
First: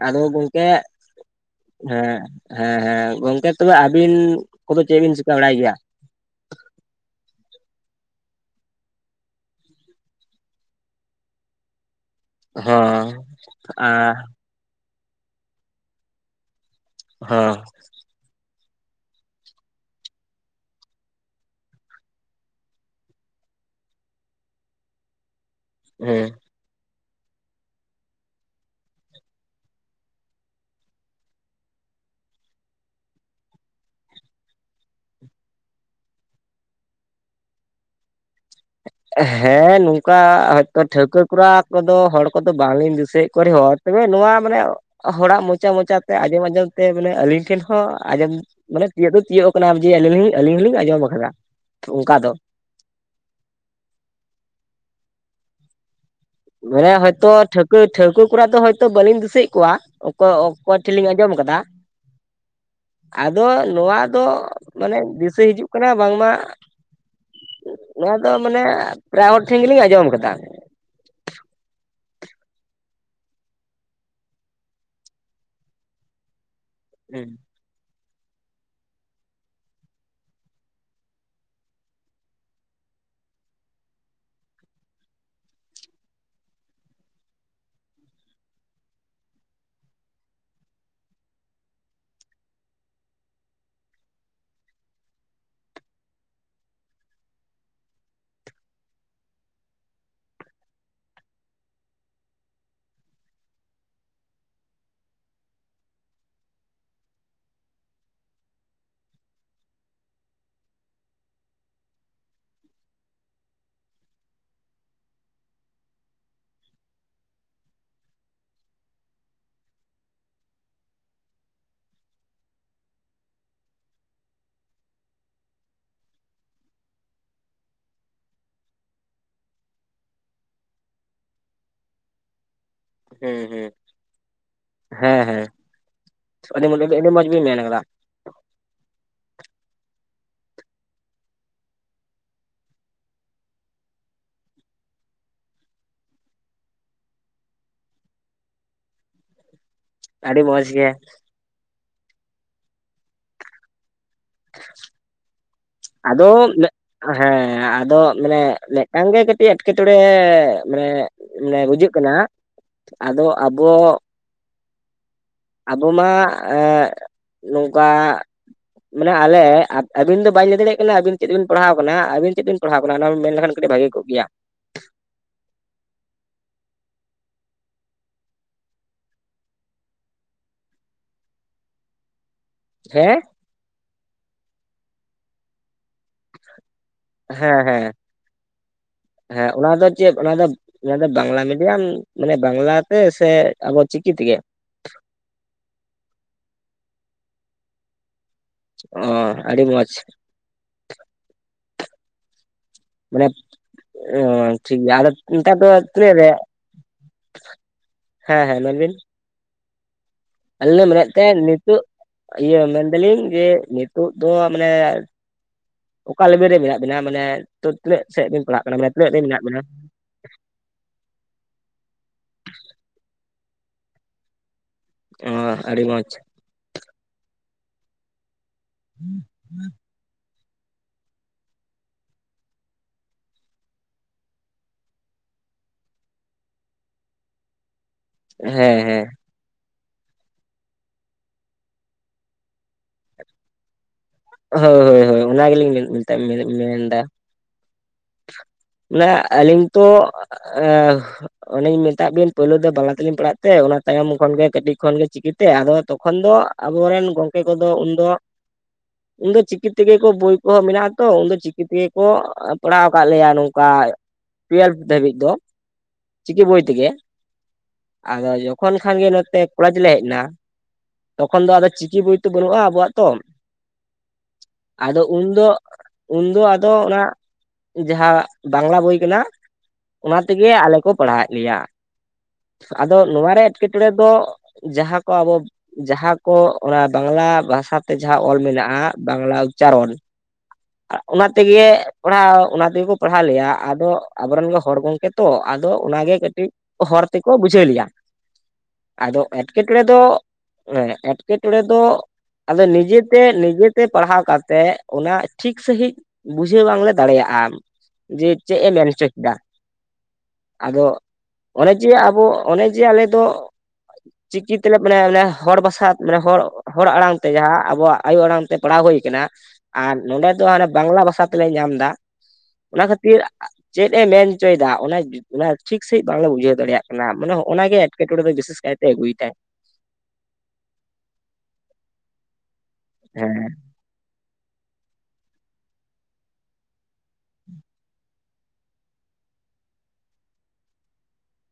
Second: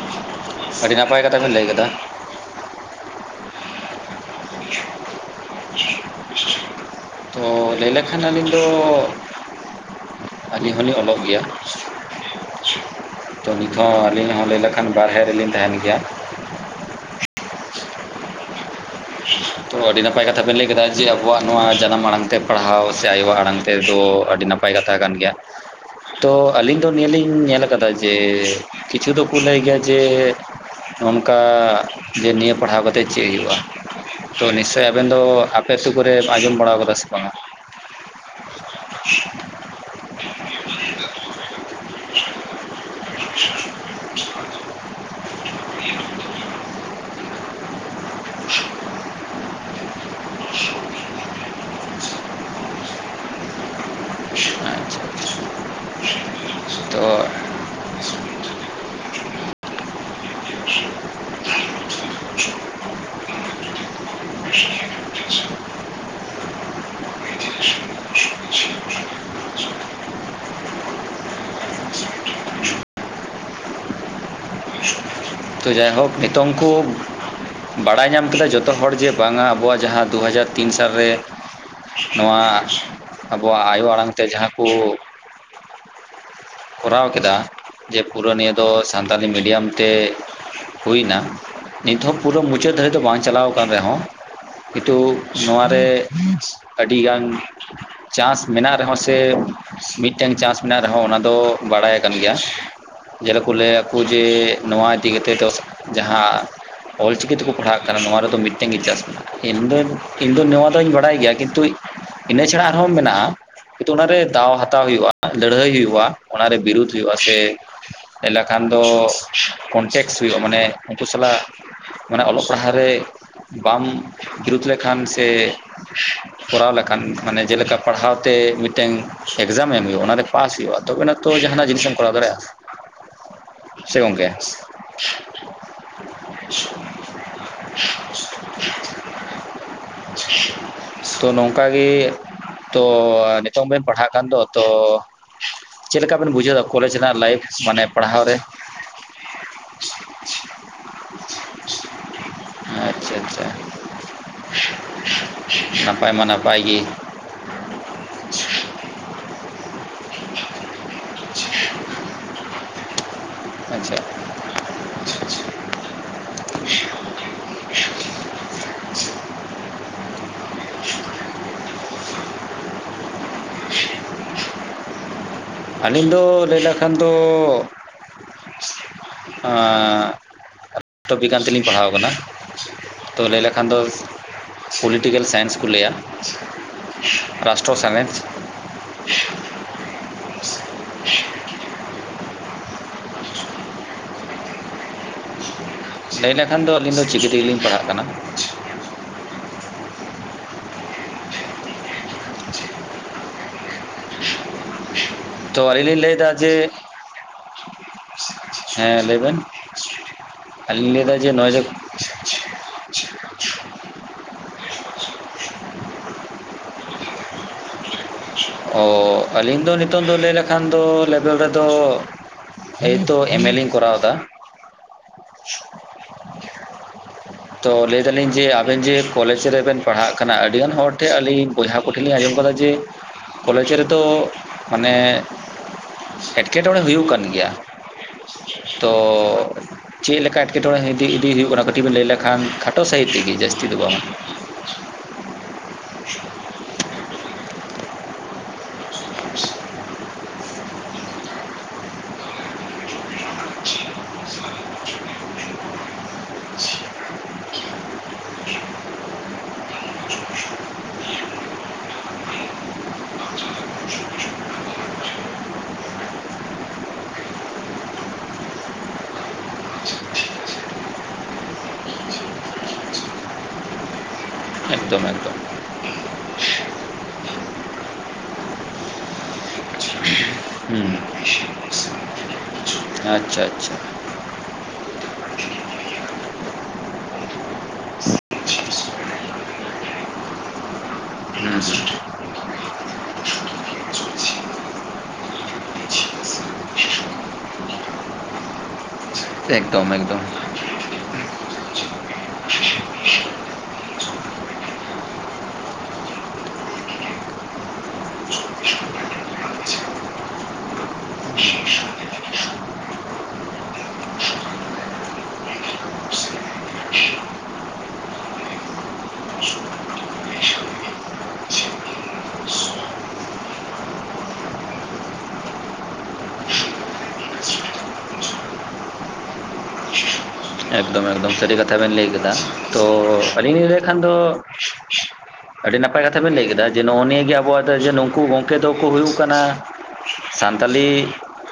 ᱟᱫᱚ ᱜᱚᱝᱠᱮ ᱟᱹᱰᱤ ᱱᱟᱯᱟᱭ ᱠᱟᱛᱷᱟ ᱵᱮᱱ ᱞᱟᱹᱭ ᱠᱟᱫᱟ ᱦᱮᱸ ᱦᱮᱸ ᱦᱮᱸ ᱜᱚᱝᱠᱮ ᱛᱚᱵᱮ ᱟᱹᱵᱤᱱ ᱠᱚᱫᱚ ᱪᱮᱜ ᱵᱤᱱ ᱪᱤᱠᱟᱹ ᱵᱟᱲᱟᱭ ᱜᱮᱭᱟ? ᱚ ᱞᱟᱹᱭ ᱞᱮᱠᱷᱟᱱ ᱟᱹᱞᱤᱧ ᱫᱚ ᱟᱹᱞᱤᱧ ᱦᱚᱞᱤᱧ ᱚᱞᱚᱜ ᱜᱮᱭᱟ᱾ *unintelligible* ᱛᱚ ᱱᱤᱛ ᱦᱚᱸ ᱟᱹᱞᱤᱧ ᱦᱚᱸ ᱞᱟᱹᱭ ᱞᱮᱠᱷᱟᱱ ᱵᱟᱨᱦᱮ ᱨᱮᱞᱤᱧ ᱛᱟᱦᱮᱱ ᱜᱮᱭᱟ᱾ ᱦᱚᱸ ᱛᱚ ᱟᱹᱰᱤ ᱱᱟᱯᱟᱭ ᱠᱟᱛᱷᱟ ᱵᱮᱱ ᱞᱟᱹᱭ ᱠᱮᱫᱟ ᱡᱮ ᱟᱵᱚᱣᱟᱜ ᱱᱚᱣᱟ ᱡᱟᱱᱟᱢ ᱟᱲᱟᱝ ᱛᱮ ᱯᱟᱲᱦᱟᱣ ᱥᱮ ᱟᱭᱳᱣᱟᱜ ᱟᱲᱟᱝ ᱛᱮᱫᱚ ᱟᱹᱰᱤ ᱱᱟᱯᱟᱭ ᱱᱟᱯᱟᱭ ᱠᱟᱛᱷᱟ ᱠᱟᱱ ᱜᱮᱭᱟ᱾ ᱦᱮᱸ ᱛᱚ ᱟᱹᱞᱤᱧ ᱫᱚ ᱱᱤᱭᱟᱹ ᱞᱤᱧ ᱧᱮᱞ ᱠᱟᱫᱟ ᱡᱮ ᱠᱤᱪᱷᱩ ᱫᱚᱠᱚ ᱞᱟᱹᱭ ᱜᱮᱭᱟ ᱡᱮ ᱚᱱᱠᱟ ᱡᱮ ᱱᱤᱭᱟᱹ ᱯᱟᱲᱦᱟᱣ ᱠᱟᱛᱮ ᱪᱮᱜ ᱦᱩᱭᱩᱜᱼᱟ ᱛᱚ ᱱᱤᱥᱪᱳᱭ ᱟᱵᱮᱱ ᱫᱚ ᱟᱯᱮ ᱟᱹᱛᱩ ᱠᱚᱨᱮ ᱟᱸᱡᱚᱢ ᱵᱟᱲᱟᱣ ᱠᱟᱫᱟ ᱥᱮ ᱵᱟᱝᱼᱟ? ᱦᱮᱸ ᱱᱚᱝᱠᱟ ᱦᱚᱭᱛᱚ ᱴᱷᱟᱹᱣᱠᱟᱹ ᱠᱚᱨᱟ ᱠᱚᱫᱚ ᱦᱚᱲ ᱠᱚᱫᱚ ᱵᱟᱝᱞᱤᱧ ᱫᱤᱥᱟᱹᱭᱮᱫ ᱠᱚᱣᱟ ᱨᱮᱦᱚᱸ ᱛᱚᱵᱮ ᱱᱚᱣᱟ ᱢᱟᱱᱮ ᱦᱚᱲᱟᱜ ᱢᱚᱪᱟ ᱢᱚᱪᱟᱛᱮ ᱟᱸᱡᱚᱢ ᱟᱸᱡᱚᱢ ᱛᱮ ᱢᱟᱱᱮ ᱟᱹᱞᱤᱧ ᱴᱷᱮᱱ ᱦᱚᱸ ᱟᱸᱡᱚᱢ ᱢᱟᱱᱮ ᱛᱤᱭᱳᱜ ᱫᱚ ᱛᱤᱭᱳᱜ ᱠᱟᱱᱟ ᱡᱮ ᱟᱹᱞᱤᱧ ᱟᱹᱞᱤᱧ ᱦᱚᱞᱤᱧ ᱟᱸᱡᱚᱢ ᱠᱟᱫᱟ ᱛᱚ ᱚᱱᱠᱟ ᱫᱚ, *unintelligible* ᱢᱟᱱᱮ ᱦᱚᱭᱛᱚ ᱴᱷᱟᱹᱣᱠᱟᱹ ᱴᱷᱟᱹᱣᱠᱟᱹ ᱠᱚᱨᱟ ᱫᱚ ᱦᱚᱭᱛᱳ ᱵᱟᱹᱞᱤᱧ ᱫᱤᱥᱟᱹᱭᱮᱫ ᱠᱚᱣᱟ, ᱚᱠᱚᱭ ᱚᱠᱚᱭ ᱴᱷᱮᱡ ᱞᱤᱧ ᱟᱸᱡᱚᱢ ᱠᱟᱫᱟ, *unintelligible* ᱟᱫᱚ ᱱᱚᱣᱟ ᱫᱚ ᱢᱟᱱᱮ ᱫᱤᱥᱟᱹᱭ ᱦᱤᱡᱩᱜ ᱠᱟᱱᱟ ᱵᱟᱝᱢᱟ ᱱᱚᱣᱟ ᱫᱚ ᱢᱟᱱᱮ ᱯᱨᱟᱭᱦᱚᱲ ᱴᱷᱮᱱ ᱜᱮᱞᱤᱧ ᱟᱸᱡᱚᱢ ᱠᱟᱫᱟ ᱾ ᱛᱚ ᱡᱟᱭ ᱦᱳᱠ ᱱᱤᱛᱚᱝ ᱠᱩ *unintelligible* ᱵᱟᱲᱟᱭ ᱧᱟᱢ ᱠᱮᱫᱟ ᱡᱷᱚᱛᱚ ᱦᱚᱲ ᱡᱮ ᱵᱟᱝᱟ ᱟᱵᱚᱣᱟᱜ ᱡᱟᱦᱟᱸ ᱫᱩᱦᱟᱡᱟᱨ ᱛᱤᱱ ᱥᱟᱞᱨᱮ ᱱᱚᱣᱟ ᱟᱵᱚᱣᱟᱜ ᱟᱭᱳ ᱟᱲᱟᱝ ᱛᱮ ᱡᱟᱦᱟᱸ ᱠᱚ ᱠᱚᱨᱟᱣ ᱠᱮᱫᱟ ᱡᱮ ᱯᱩᱨᱟᱹ ᱱᱤᱭᱟᱹ ᱫᱚ ᱥᱟᱱᱛᱟᱞᱤ ᱢᱤᱰᱤᱭᱟᱢ ᱛᱮ ᱦᱩᱭ ᱮᱱᱟ ᱱᱤᱛᱦᱚᱸ ᱯᱩᱨᱟᱹ ᱢᱩᱪᱟᱹᱫ ᱫᱷᱟᱹᱨᱤᱡ ᱫᱚ ᱵᱟᱝ ᱪᱟᱞᱟᱣ ᱟᱠᱟᱱ ᱨᱮᱦᱚᱸ ᱠᱤᱛᱩ ᱱᱚᱣᱟᱨᱮ ᱟᱹᱰᱤᱜᱟᱱ ᱪᱟᱸᱱᱥ ᱢᱮᱱᱟᱜ ᱨᱮᱦᱚᱸ ᱥᱮ ᱢᱤᱫᱴᱝ ᱪᱟᱸᱱᱥ ᱢᱮᱱᱟᱜ ᱨᱮᱦᱚᱸ ᱚᱱᱟ ᱫᱚ ᱵᱟᱲᱟᱭ ᱟᱠᱟᱱ ᱜᱮᱭᱟ᱾ *inaudible* ᱠᱚ ᱞᱟᱹᱭᱟᱚ ᱡᱮ ᱱᱚᱣᱟ ᱤᱫᱤ ᱠᱟᱛᱮᱫ ᱫᱚ ᱡᱟᱦᱟᱸ ᱚᱞᱪᱤᱠᱤ ᱛᱮᱠᱚ ᱯᱟᱲᱦᱟᱜ ᱠᱟᱫᱟ ᱱᱚᱣᱟ ᱨᱮᱫᱚ ᱢᱤᱫᱴᱮᱱ ᱜᱮ *inaudible* ᱢᱮᱱᱟᱜ-ᱟ᱾ ᱤᱧ ᱫᱚ ᱤᱧ ᱫᱚ ᱱᱚᱣᱟ ᱫᱚᱩᱧ ᱵᱟᱲᱟᱭ ᱜᱮᱭᱟ ᱠᱤᱱᱛᱩ ᱤᱱᱟᱹ ᱪᱷᱟᱲᱟ ᱟᱨᱦᱚᱸ ᱢᱮᱱᱟᱜ-ᱟ ᱠᱤᱱᱛᱩ ᱚᱱᱟᱨᱮ ᱫᱟᱣ ᱦᱟᱛᱟᱣ ᱦᱩᱭᱩᱜ-ᱟ ᱞᱟᱹᱲᱦᱟᱹᱭ ᱦᱩᱭᱩᱜ-ᱟ᱾ ᱚᱱᱟᱨᱮ ᱵᱤᱨᱩᱫ ᱦᱩᱭᱩᱜ-ᱟ ᱥᱮ ᱞᱮᱠᱷᱟᱱ ᱫᱚ ᱠᱚᱱᱴᱮᱠᱥ ᱦᱩᱭᱩᱜ-ᱟ ᱢᱟᱱᱮ ᱩᱱᱠᱩ ᱥᱟᱞᱟᱜ, ᱢᱟᱱᱮ ᱚᱞᱚᱜ ᱯᱟᱲᱦᱟᱜ ᱨᱮ ᱵᱟᱢ ᱡᱩᱛ ᱞᱮᱠᱷᱟᱱ ᱥᱮ ᱠᱚᱨᱟᱣ ᱞᱮᱠᱷᱟᱱ ᱢᱟᱱᱮ ᱡᱮᱞᱮᱠᱟ ᱯᱟᱲᱦᱟᱣ ᱛᱮ ᱢᱤᱫᱴᱮᱱ ᱮᱠᱡᱟᱢ ᱮᱢ ᱦᱩᱭᱩᱜ-ᱟ ᱚᱱᱟᱨᱮ ᱯᱟᱥ ᱦᱩᱭᱩᱜ-ᱟ᱾ ᱛᱚᱵᱮ ᱱᱟᱜ ᱛᱚ ᱡᱟᱦᱟᱱᱟᱜ ᱡᱤᱱᱤᱥ ᱮᱢ ᱠᱚᱨᱟᱣ ᱫᱟᱲᱮᱭᱟᱜ-ᱟ᱾ ᱦᱩᱸ ᱦᱩᱸ ᱦᱮᱸ ᱦᱮᱸ ᱟᱹᱰᱤ *unintelligible* ᱟᱹᱰᱤ ᱢᱚᱸᱡᱽ ᱵᱤᱱ ᱢᱮᱱ ᱠᱟᱫᱟ᱾ *unintelligible* ᱛᱚ ᱱᱚᱝᱠᱟ ᱜᱮ ᱛᱚ ᱱᱤᱛᱚᱝ ᱵᱮᱱ ᱯᱟᱲᱦᱟᱜ ᱠᱟᱱ ᱫᱚ ᱛᱚ ᱪᱮᱫ ᱞᱮᱠᱟ ᱵᱮᱱ ᱵᱩᱡᱷᱟᱹᱣ ᱮᱫᱟ ᱠᱚᱞᱮᱡ ᱨᱮᱱᱟᱜ ᱞᱟᱭᱤᱯᱷ ᱢᱟᱱᱮ ᱯᱟᱲᱦᱟᱣ ᱨᱮ? ᱟᱹᱰᱤ ᱢᱚᱸᱡᱽ ᱜᱮ, ᱟᱪᱪᱷᱟ ᱟᱪᱪᱷᱟ᱾ ᱱᱟᱯᱟᱭ ᱢᱟ ᱟᱫᱚ ᱱᱟᱯᱟᱭ ᱜᱮ ᱦᱮᱸ ᱟᱫᱚ ᱢᱟᱱᱮ ᱢᱤᱫᱴᱟᱝ ᱜᱮ ᱠᱟᱹᱴᱤᱡ ᱮᱴᱠᱮᱴᱚᱬᱮ ᱢᱟᱱᱮ ᱢᱟᱱᱮ ᱵᱩᱡᱷᱟᱹᱜ ᱠᱟᱱᱟ ᱟᱫᱚ ᱟᱵᱚ *unintelligible* ᱟᱵᱚ ᱢᱟ ᱮᱸ ᱱᱚᱝᱠᱟ ᱢᱟᱱᱮ ᱟᱞᱮ ᱟᱹᱵᱤᱱ ᱫᱚ ᱵᱟᱧ ᱞᱟᱹᱭ ᱫᱟᱲᱮᱭᱟᱜ ᱠᱟᱱᱟ ᱟᱹᱵᱤᱱ ᱪᱮᱫ ᱵᱤᱱ ᱯᱟᱲᱦᱟᱣ ᱠᱟᱱᱟ ᱟᱹᱵᱤᱱ ᱪᱮᱫ ᱵᱤᱱ ᱯᱟᱲᱦᱟᱣ ᱠᱟᱱᱟ ᱚᱱᱟᱵᱤᱱ ᱢᱮᱱ ᱞᱮᱠᱷᱟᱱ ᱠᱟᱹᱴᱤᱡ ᱵᱷᱟᱹᱜᱤ ᱠᱚᱜ ᱜᱮᱭᱟ? ᱟᱹᱞᱤᱧ ᱫᱚ ᱞᱟᱹᱭ ᱞᱮᱠᱷᱟᱱ ᱫᱚ ᱮᱸ ᱨᱟᱥᱴᱚᱵᱤᱜᱟᱱ ᱛᱮᱞᱤᱧ ᱯᱟᱲᱦᱟᱣ ᱠᱟᱱᱟ᱾ ᱦᱮᱸ, ᱛᱚ ᱞᱟᱹᱭ ᱞᱮᱠᱷᱟᱱ ᱫᱚ ᱯᱚᱞᱤᱴᱤᱠᱮᱞ ᱥᱟᱭᱮᱱᱥ ᱠᱚ ᱞᱟᱹᱭᱟ᱾ ᱦᱮᱸ ᱨᱟᱥᱴᱨᱚ ᱦᱮᱸ ᱥᱟᱸᱬᱮᱥ, ᱦᱮᱸ ᱚᱱᱟ ᱫᱚ ᱪᱮᱫ ᱚᱱᱟ ᱫᱚ ᱚᱱᱟ ᱫᱚ ᱵᱟᱝᱞᱟ ᱢᱤᱰᱤᱭᱟᱢ ᱢᱟᱱᱮ ᱵᱟᱝᱞᱟ ᱛᱮ ᱥᱮ ᱟᱵᱚ ᱪᱤᱠᱤ ᱛᱮᱜᱮ? ᱞᱟᱹᱭ ᱞᱮᱠᱷᱟᱱ ᱫᱚ ᱟᱹᱞᱤᱧ ᱫᱚ ᱪᱤᱠᱤ ᱛᱮᱜᱮᱞᱤᱧ ᱯᱟᱲᱦᱟᱜ ᱠᱟᱱᱟ᱾ ᱚ ᱟᱹᱰᱤ ᱢᱚᱡᱽ, *unintelligible* ᱢᱟᱱᱮ ᱚ ᱴᱷᱤᱠ ᱧᱟᱢ ᱮᱫ ᱠᱤᱱ ᱛᱟᱦᱮᱱ ᱛᱚ ᱜᱮᱭᱟ ᱟᱫᱚ ᱫᱚ ᱟᱹᱞᱤᱧ *unintelligible* ᱛ ᱞᱤᱧ ᱨᱮ ᱞᱟᱹᱭᱫᱟ ᱡᱮ ᱦᱮᱸ ᱦᱮᱸ ᱾ ᱞᱟᱹᱭ ᱵᱮᱱ? ᱟᱞᱮ ᱞᱮ ᱟᱹᱞᱤᱧ ᱢᱮᱱᱮᱫ ᱞᱟᱹᱭᱫᱟ ᱡᱮ ᱛᱟᱦᱮᱸ ᱱᱚᱜᱼᱚᱭ ᱡᱮ ᱱᱤᱛᱚᱜ ᱤᱭᱟᱹ ᱢᱮᱱᱫᱟ ᱞᱤᱧ ᱡᱮ ᱱᱤᱛᱳᱜ ᱫᱚ ᱢᱟᱱᱮᱼᱼ ᱚᱠᱟ ᱞᱮᱵᱮᱞ ᱨᱮ ᱢᱮᱱᱟᱜ ᱵᱤᱱᱟ ᱾ ᱢᱟᱱᱮ ᱛᱚ ᱛᱤᱱᱟᱹᱜ ᱥᱮᱫ ᱵᱮᱱ ᱯᱟᱲᱦᱟᱜ ᱠᱟᱱᱟ ᱚ ᱢᱟᱱᱮ ᱛᱤᱱᱟᱹᱜ ᱨᱮ ᱢᱮᱱᱟᱜ ᱵᱤᱱᱟ ᱟᱹᱞᱤᱧ ᱾ ᱫᱚ ᱱᱤᱛᱚᱝ ᱫᱚ ᱞᱟᱹᱭ ᱞᱮᱠᱷᱟᱱ ᱫᱚ ᱞᱮᱵᱮᱞ ᱨᱮᱫᱚ ᱮᱛᱚ ᱮᱢᱹᱮ ᱤᱧ ᱠᱚᱨᱟᱣ ᱮᱫᱟ ᱾ ᱚ ᱟᱹᱰᱤ ᱢᱚᱡᱽ ᱾ ᱛᱚ ᱞᱟᱹᱭ ᱫᱟᱞᱤᱧ ᱡᱮ ᱟᱵᱮᱱ ᱡᱮ ᱠᱚᱞᱮᱡᱽ ᱨᱮ ᱵᱮᱱᱼᱼ ᱯᱟᱲᱦᱟᱜ ᱠᱟᱱᱟ ᱟᱹᱰᱤ ᱜᱟᱱ ᱦᱚᱲ ᱴᱷᱮᱱ ᱟᱹᱞᱤᱧ ᱵᱚᱭᱦᱟ ᱠᱚᱴᱷᱮᱱ ᱞᱤᱧ ᱟᱸᱡᱚᱢ ᱟᱠᱟᱫᱟ ᱡᱮᱼᱼ ᱠᱚᱞᱮᱡᱽ ᱨᱮᱫᱚ ᱢᱟᱱᱮ ᱮᱴᱠᱮᱴᱚᱬᱮ ᱦᱩᱭᱩᱜ ᱠᱟᱱ ᱜᱮᱭᱟ ᱦᱮᱸ ᱾ ᱛᱚ ᱦᱮᱸ ᱪᱮᱫ ᱞᱮᱠᱟ ᱮᱴᱠᱮᱴᱚᱬᱮ ᱤᱫᱤ ᱤᱫᱤ ᱦᱩᱭᱩᱜ ᱠᱟᱱᱟ ᱠᱟᱹᱴᱤᱡ ᱵᱮᱱ ᱞᱟᱹᱭ ᱞᱮᱠᱷᱟᱱᱼᱼ ᱠᱷᱟ ᱠᱷᱟᱴᱚ ᱥᱟᱹᱦᱤᱡ ᱛᱮᱜᱮ ᱡᱟᱹᱥᱛᱤ ᱫᱚ ᱵᱟᱝᱟ ᱾ ᱦᱳᱭ ᱦᱳᱭ ᱦᱳᱭ ᱚᱱᱟ ᱜᱮᱞᱤᱧ ᱢᱮᱱᱮᱛᱟ ᱢᱮᱱᱫᱟ ᱾ ᱢᱟᱱᱮ ᱟᱹᱞᱤᱧ ᱛᱚ ᱮᱸᱜ ᱚᱱᱮᱧ ᱢᱮᱛᱟᱜ ᱵᱤᱱ ᱯᱳᱭᱞᱳ ᱫᱚ ᱵᱟᱝᱞᱟ ᱛᱮᱞᱤᱧ ᱯᱟᱲᱟᱜ ᱛᱮ, ᱚᱱᱟ ᱛᱟᱭᱚᱢ ᱠᱷᱚᱱ ᱜᱮ ᱠᱟᱹᱴᱤᱡ ᱠᱷᱚᱱ ᱜᱮ ᱪᱤᱠᱤᱛ ᱛᱮ ᱟᱨᱚ ᱛᱚᱠᱷᱚᱱ ᱫᱚ ᱟᱵᱚ ᱨᱮᱱ ᱜᱚᱝᱠᱮ ᱠᱚᱫᱚ ᱩᱱᱫᱚ ᱩᱱᱫᱚ ᱪᱤᱠᱤ ᱛᱮᱜᱮ ᱠᱩ ᱵᱳᱭ ᱠᱚ ᱢᱮᱱᱟᱜ ᱟᱛᱚ, ᱩᱱᱫᱚ ᱪᱤᱠᱤ ᱛᱮᱜᱮ ᱠᱚ ᱯᱟᱲᱦᱟᱣ ᱟᱠᱟᱫ ᱞᱮᱭᱟ ᱱᱚᱝᱠᱟ ᱾ ᱴᱩᱭᱮᱞᱵᱷ ᱫᱷᱟᱹᱵᱤᱡ ᱫᱚ ᱪᱤᱠᱤ ᱵᱳᱭ ᱛᱮᱜᱮ ᱾ ᱟᱫᱚ ᱡᱚᱠᱷᱚᱱ ᱠᱷᱟᱱ ᱜᱮ, ᱱᱚᱛᱮ ᱠᱚᱞᱮᱡᱽ ᱞᱮ ᱦᱮᱡ ᱱᱟ ᱛᱚᱠᱷᱚᱱ ᱫᱚ ᱟᱫᱚ ᱪᱤᱠᱤ ᱵᱳᱭ ᱛᱚ ᱵᱟᱹᱱᱩᱜᱼᱟ ᱟᱵᱚᱣᱟᱜ ᱛᱚ ᱾ ᱟᱫᱚ ᱮᱠᱫᱚᱢ ᱮᱠᱫᱚᱢ ᱩᱱᱫᱚ, ᱩᱱᱫᱚ ᱟᱫᱚ ᱚᱱᱟ ᱡᱟᱦᱟᱸ ᱵᱟᱝᱞᱟ ᱵᱳᱭ ᱢᱮᱱᱟᱜᱼᱟᱼᱼ ᱚᱱᱟ ᱛᱮᱜᱮ ᱟᱞᱮ ᱦᱩᱸ ᱠᱚ ᱯᱟᱲᱦᱟᱣ ᱮᱫ ᱞᱮᱭᱟ ᱾ ᱟᱫᱚ ᱱᱚᱣᱟ ᱟᱪᱪᱷᱟ ᱨᱮ ᱮᱴᱠᱮ ᱟᱪᱪᱷᱟ ᱴᱚᱲᱮ ᱫᱚ ᱡᱟᱦᱟᱸ ᱠᱚ ᱟᱵᱚ ᱡᱟᱦᱟᱸ ᱠᱚ ᱚᱱᱟ ᱵᱟᱝᱞᱟ ᱵᱷᱟᱥᱟ ᱛᱮ ᱡᱟᱦᱟᱸ ᱚᱞ ᱢᱮᱱᱟᱜᱼᱟ, ᱵᱟᱝᱞᱟ ᱩᱪᱪᱟᱨᱚᱱ *unintelligible* ᱚᱱᱟ ᱛᱮᱜᱮ ᱚᱱᱟ, ᱚᱱᱟ ᱛᱮᱜᱮ ᱠᱚ ᱯᱟᱲᱦᱟᱣ ᱞᱮᱭᱟ ᱾ ᱟᱫᱚ ᱟᱵᱚ ᱨᱮᱱ ᱜᱚ ᱦᱚᱲ ᱜᱚᱝᱠᱮ ᱛᱚ ᱾ ᱛᱚ ᱟᱫᱚ ᱚᱱᱟ ᱜᱮ ᱠᱟᱹᱴᱤᱡ ᱦᱚᱨ ᱛᱮᱠᱚ ᱵᱩᱡᱷᱟᱹᱣ ᱞᱮᱭᱟ ᱾ ᱟᱫᱚ ᱮᱴᱠᱮ ᱴᱚᱬᱮ ᱮᱠᱫᱚᱢ ᱫᱚ ᱮᱠᱫᱚᱢ ᱚᱱᱮ ᱮᱴᱠᱮ ᱴᱚᱬᱮ ᱫᱚ ᱟᱫᱚ ᱱᱤᱡᱮ ᱛᱮ ᱱᱤᱡᱮ ᱛᱮ ᱯᱟᱲᱦᱟᱣ ᱠᱟᱛᱮᱜ ᱚᱱᱟ ᱴᱷᱤᱠ ᱥᱟᱺᱦᱤᱡᱼᱼ ᱵᱩᱡᱷᱟᱹᱣ ᱵᱟᱝᱞᱮ ᱫᱟᱲᱮᱭᱟᱜᱼᱟ ᱡᱮ ᱪᱮᱫ ᱮ ᱢᱮᱱ ᱦᱚᱪᱚ ᱫᱟ ᱟᱫᱚ ᱚᱱᱮ ᱡᱮ ᱟᱵᱚ ᱚᱱᱮ ᱡᱮ ᱟᱞᱮ ᱫᱚ, ᱪᱤᱠᱤ ᱛᱮᱞᱮ ᱢᱟᱱᱮ ᱚᱱᱮ ᱦᱚᱲ ᱵᱷᱟᱥᱟ ᱢᱟᱱᱮ ᱦᱚᱲ ᱦᱚᱲ ᱟᱲᱟᱝ ᱛᱮ ᱡᱟᱦᱟᱸ, ᱟᱵᱚᱣᱟᱜ ᱟᱭᱳ ᱟᱲᱟᱝ ᱛᱮ ᱯᱟᱲᱦᱟᱣ ᱦᱩᱭ ᱠᱟᱱᱟ ᱟᱨ ᱱᱚᱸᱰᱮ ᱫᱚ ᱦᱟᱱᱮ ᱵᱟᱝᱞᱟ ᱵᱷᱟᱥᱟ ᱛᱮᱞᱮ ᱧᱟᱢ ᱮᱫᱟᱼᱼ ᱚᱱᱟ ᱠᱷᱟᱹᱛᱤᱨ ᱪᱮᱫ, ᱮ ᱢᱮᱱ ᱚᱪᱚᱭ ᱫᱟ ᱚᱱᱟ ᱚᱱᱟ ᱴᱷᱤᱠ ᱥᱟᱺᱦᱤᱡ ᱵᱟᱝᱞᱮ ᱵᱩᱡᱷᱟᱹᱣᱼᱼ ᱫᱟᱲᱮᱭᱟᱜ ᱠᱟᱱᱟ, ᱢᱟᱱᱮ ᱱᱚᱜᱼᱚ ᱱᱟ ᱜᱮ ᱮᱴᱠᱮᱴᱚᱬᱮ ᱫᱚ ᱵᱤᱥᱮᱥ ᱠᱟᱭᱛᱮ ᱟᱹᱜᱩᱭ ᱫᱟᱭ ᱾ ᱮᱠᱫᱚᱢ ᱮᱠᱫᱚᱢ ᱥᱟᱹᱨᱤ ᱠᱟᱛᱷᱟ ᱵᱮᱱ ᱞᱟᱹᱭ ᱠᱟᱫᱟ ᱾ ᱛᱚ ᱦᱮᱸ ᱟᱹᱞᱤᱧ ᱞᱤᱧ ᱞᱟᱹᱭ ᱠᱷᱟᱱ ᱫᱚ ᱟᱹᱰᱤ ᱱᱟᱯᱟᱭ ᱠᱟᱛᱷᱟ ᱵᱮᱱ ᱞᱟᱹᱭ ᱠᱮᱫᱟ, ᱡᱮ ᱱᱚᱜᱼᱚ ᱱᱤᱭᱟᱹ ᱜᱮ ᱟᱵᱚᱣᱟᱜ ᱫᱚ ᱱᱩᱠᱩ ᱜᱚᱝᱠᱮ ᱫᱚᱠᱚ ᱦᱩᱭᱩᱜ ᱠᱟᱱᱟ ᱥᱟᱱᱛᱟᱞᱤ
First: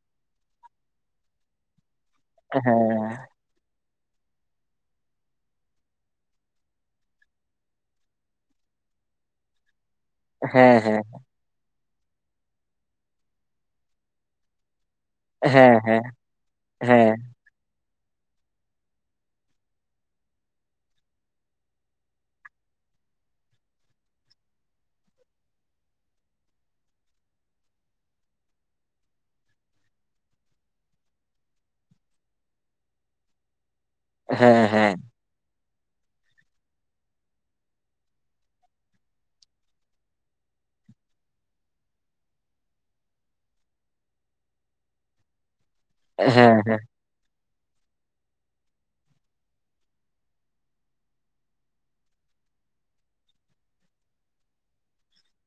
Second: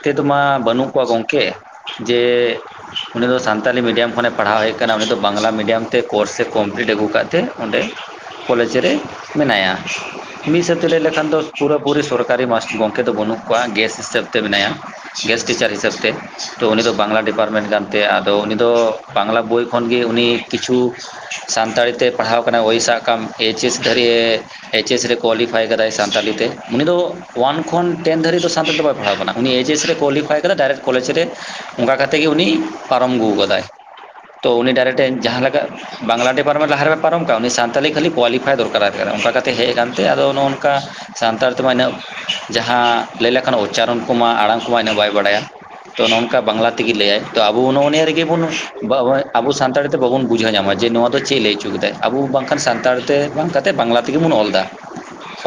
ᱛᱮᱫᱚ ᱢᱟ ᱵᱟᱹᱱᱩᱜ ᱠᱚᱣᱟ ᱜᱚᱝᱠᱮ ᱾ ᱡᱮ ᱦᱮᱸ ᱩᱱᱤ ᱫᱚ ᱥᱟᱱᱛᱟᱞᱤ ᱢᱤᱰᱤᱭᱟᱢ ᱠᱷᱚᱱᱮᱼᱼ ᱯᱟᱲᱦᱟᱣ ᱦᱮᱡ ᱠᱟᱱᱟ, ᱩᱱᱤ ᱫᱚ ᱵᱟᱝᱞᱟ ᱢᱤᱰᱤᱭᱟᱢ ᱛᱮ ᱠᱳᱨᱥ ᱮ ᱠᱚᱢᱯᱤᱞᱤᱴ ᱟᱹᱜᱩ ᱠᱟᱜ ᱛᱮ ᱚᱸᱰᱮ ᱠᱚᱞᱮᱡᱽ ᱨᱮ ᱢᱮᱱᱟᱭᱟ ᱾ ᱢᱤᱫ ᱦᱤᱥᱟᱹᱵ ᱦᱮᱸ ᱛᱮ ᱞᱟᱹᱭ ᱦᱮᱸ ᱞᱮᱠᱷᱟᱱ ᱫᱚ ᱯᱩᱨᱟᱹ ᱯᱩᱨᱤ ᱥᱚᱨᱠᱟᱨᱤ ᱢᱟᱥ ᱜᱚᱝᱠᱮ ᱫᱚ ᱵᱟᱹᱱᱩᱜ ᱠᱚᱣᱟ ᱜᱮᱥ ᱦᱤᱥᱟᱹᱵ ᱛᱮ ᱢᱮᱱᱟᱭᱟ ᱾ ᱜᱮᱥᱴ ᱴᱤᱪᱟᱨ ᱦᱮᱸ ᱦᱤᱥᱟᱹᱵᱽ ᱦᱮᱸ ᱛᱮ, ᱛᱚ ᱩᱱᱤ ᱫᱚ ᱦᱮᱸ ᱵᱟᱝᱞᱟ ᱰᱤᱯᱟᱨᱢᱮᱱᱴ ᱠᱟᱱ ᱛᱮ ᱟᱫᱚ ᱩᱱᱤ ᱫᱚ ᱵᱟᱝᱞᱟ ᱵᱳᱭ ᱠᱷᱚᱱ ᱜᱮ ᱩᱱᱤ ᱠᱤᱪᱷᱩᱠᱼᱼ ᱥᱟᱱᱛᱟᱲᱤ ᱛᱮ ᱯᱟᱲᱦᱟᱣ ᱠᱟᱱᱟᱭ ᱳᱭ ᱥᱟᱜ ᱠᱟᱢ ᱮᱭᱤᱪ ᱮᱥ ᱫᱷᱟᱹᱨᱤᱡ ᱮ ᱮᱭᱤᱪ ᱮᱥ ᱨᱮ ᱠᱳᱣᱟᱞᱤᱯᱷᱟᱭ ᱠᱟᱫᱟᱭ ᱥᱟᱱᱛᱟᱞᱤ ᱛᱮ ᱩᱱᱤ ᱫᱚ ᱳᱣᱟᱱ ᱠᱷᱚᱱ ᱴᱮᱱ ᱫᱷᱟᱹᱨᱤᱡ ᱫᱚ ᱥᱟᱱᱛᱟᱲᱤ ᱫᱚ ᱵᱟᱭ ᱯᱟᱲᱦᱟᱣ ᱠᱟᱱᱟ᱾ ᱩᱱᱤ ᱮᱭᱤᱪ ᱮᱥ ᱨᱮ ᱠᱳᱣᱟᱞᱤᱯᱷᱟᱭ ᱠᱟᱫᱟᱭ ᱰᱟᱭᱨᱮᱠᱴ ᱠᱚᱞᱮᱡ ᱨᱮ ᱚᱱᱠᱟ ᱠᱟᱛᱮ ᱜᱮ ᱩᱱᱤ ᱯᱟᱨᱚᱢ ᱟᱹᱜᱩ ᱠᱟᱫᱟᱭ᱾ ᱛᱚ ᱦᱮᱸ ᱦᱮᱸ ᱩᱱᱤ ᱦᱮᱸ ᱰᱟᱭᱨᱮᱴᱮᱱ ᱡᱟᱦᱟᱸ ᱞᱮᱠᱟ ᱵᱟᱝᱞᱟ ᱰᱤᱯᱟᱨᱢᱮᱱᱴ ᱞᱟᱦᱟ ᱨᱮ ᱢᱟᱭ ᱯᱟᱨᱚᱢ ᱠᱟᱜ, ᱩᱱᱤ ᱥᱟᱱᱛᱟᱞᱤ ᱠᱷᱟᱹᱞᱤ ᱠᱳᱣᱟᱞᱤᱯᱷᱟᱭ ᱫᱚᱨᱠᱟᱨᱟᱭ ᱠᱟᱱᱟ ᱚᱱᱠᱟ ᱠᱟᱛᱮ ᱦᱮᱡ ᱟᱠᱟᱱ ᱛᱮ ᱟᱫᱚ ᱱᱚᱜᱼᱚ ᱱᱚᱠᱟ ᱥᱟᱱᱛᱟᱲ ᱛᱮᱢᱟ ᱤᱱᱟᱹᱜ ᱡᱟᱦᱟᱸ ᱞᱟᱹᱭ ᱞᱮᱠᱷᱟᱱ ᱩᱪᱪᱟᱨᱚᱱ ᱠᱚᱢᱟ, ᱟᱲᱟᱝ ᱠᱚᱢᱟ, ᱤᱱᱟᱹᱜ ᱵᱟᱭ ᱵᱟᱰᱟᱭᱟ᱾ ᱛᱚ ᱱᱚᱜ ᱱᱚᱝᱠᱟ ᱦᱮᱸ ᱵᱟᱝᱞᱟ ᱦᱮᱸ ᱛᱮᱜᱤᱭ ᱞᱟᱹᱭᱟᱭ ᱛᱚ ᱟᱵᱚ ᱱᱚᱜᱼᱚ ᱱᱤᱭᱟᱹ ᱨᱮᱜᱮ ᱵᱩᱱ ᱵᱟᱵᱟᱭ ᱟᱵᱚ ᱥᱟᱱᱛᱟᱲᱤ ᱛᱮ ᱵᱟᱵᱚᱱ ᱵᱩᱡᱷᱟᱹᱣ ᱧᱟᱢᱟ ᱡᱮ ᱱᱚᱣᱟ ᱫᱚ ᱪᱮᱫ ᱞᱟᱹᱭ ᱚᱪᱚ ᱠᱮᱫᱟᱭ, ᱟᱵᱚ ᱵᱟᱝ ᱠᱷᱟᱱ ᱥᱟᱱᱛᱟᱲ ᱛᱮ ᱵᱟᱝ ᱠᱷᱟᱱ ᱛᱮ ᱵᱟᱝᱞᱟ ᱛᱮᱜᱮ ᱵᱚᱱ ᱚᱞ ᱫᱟ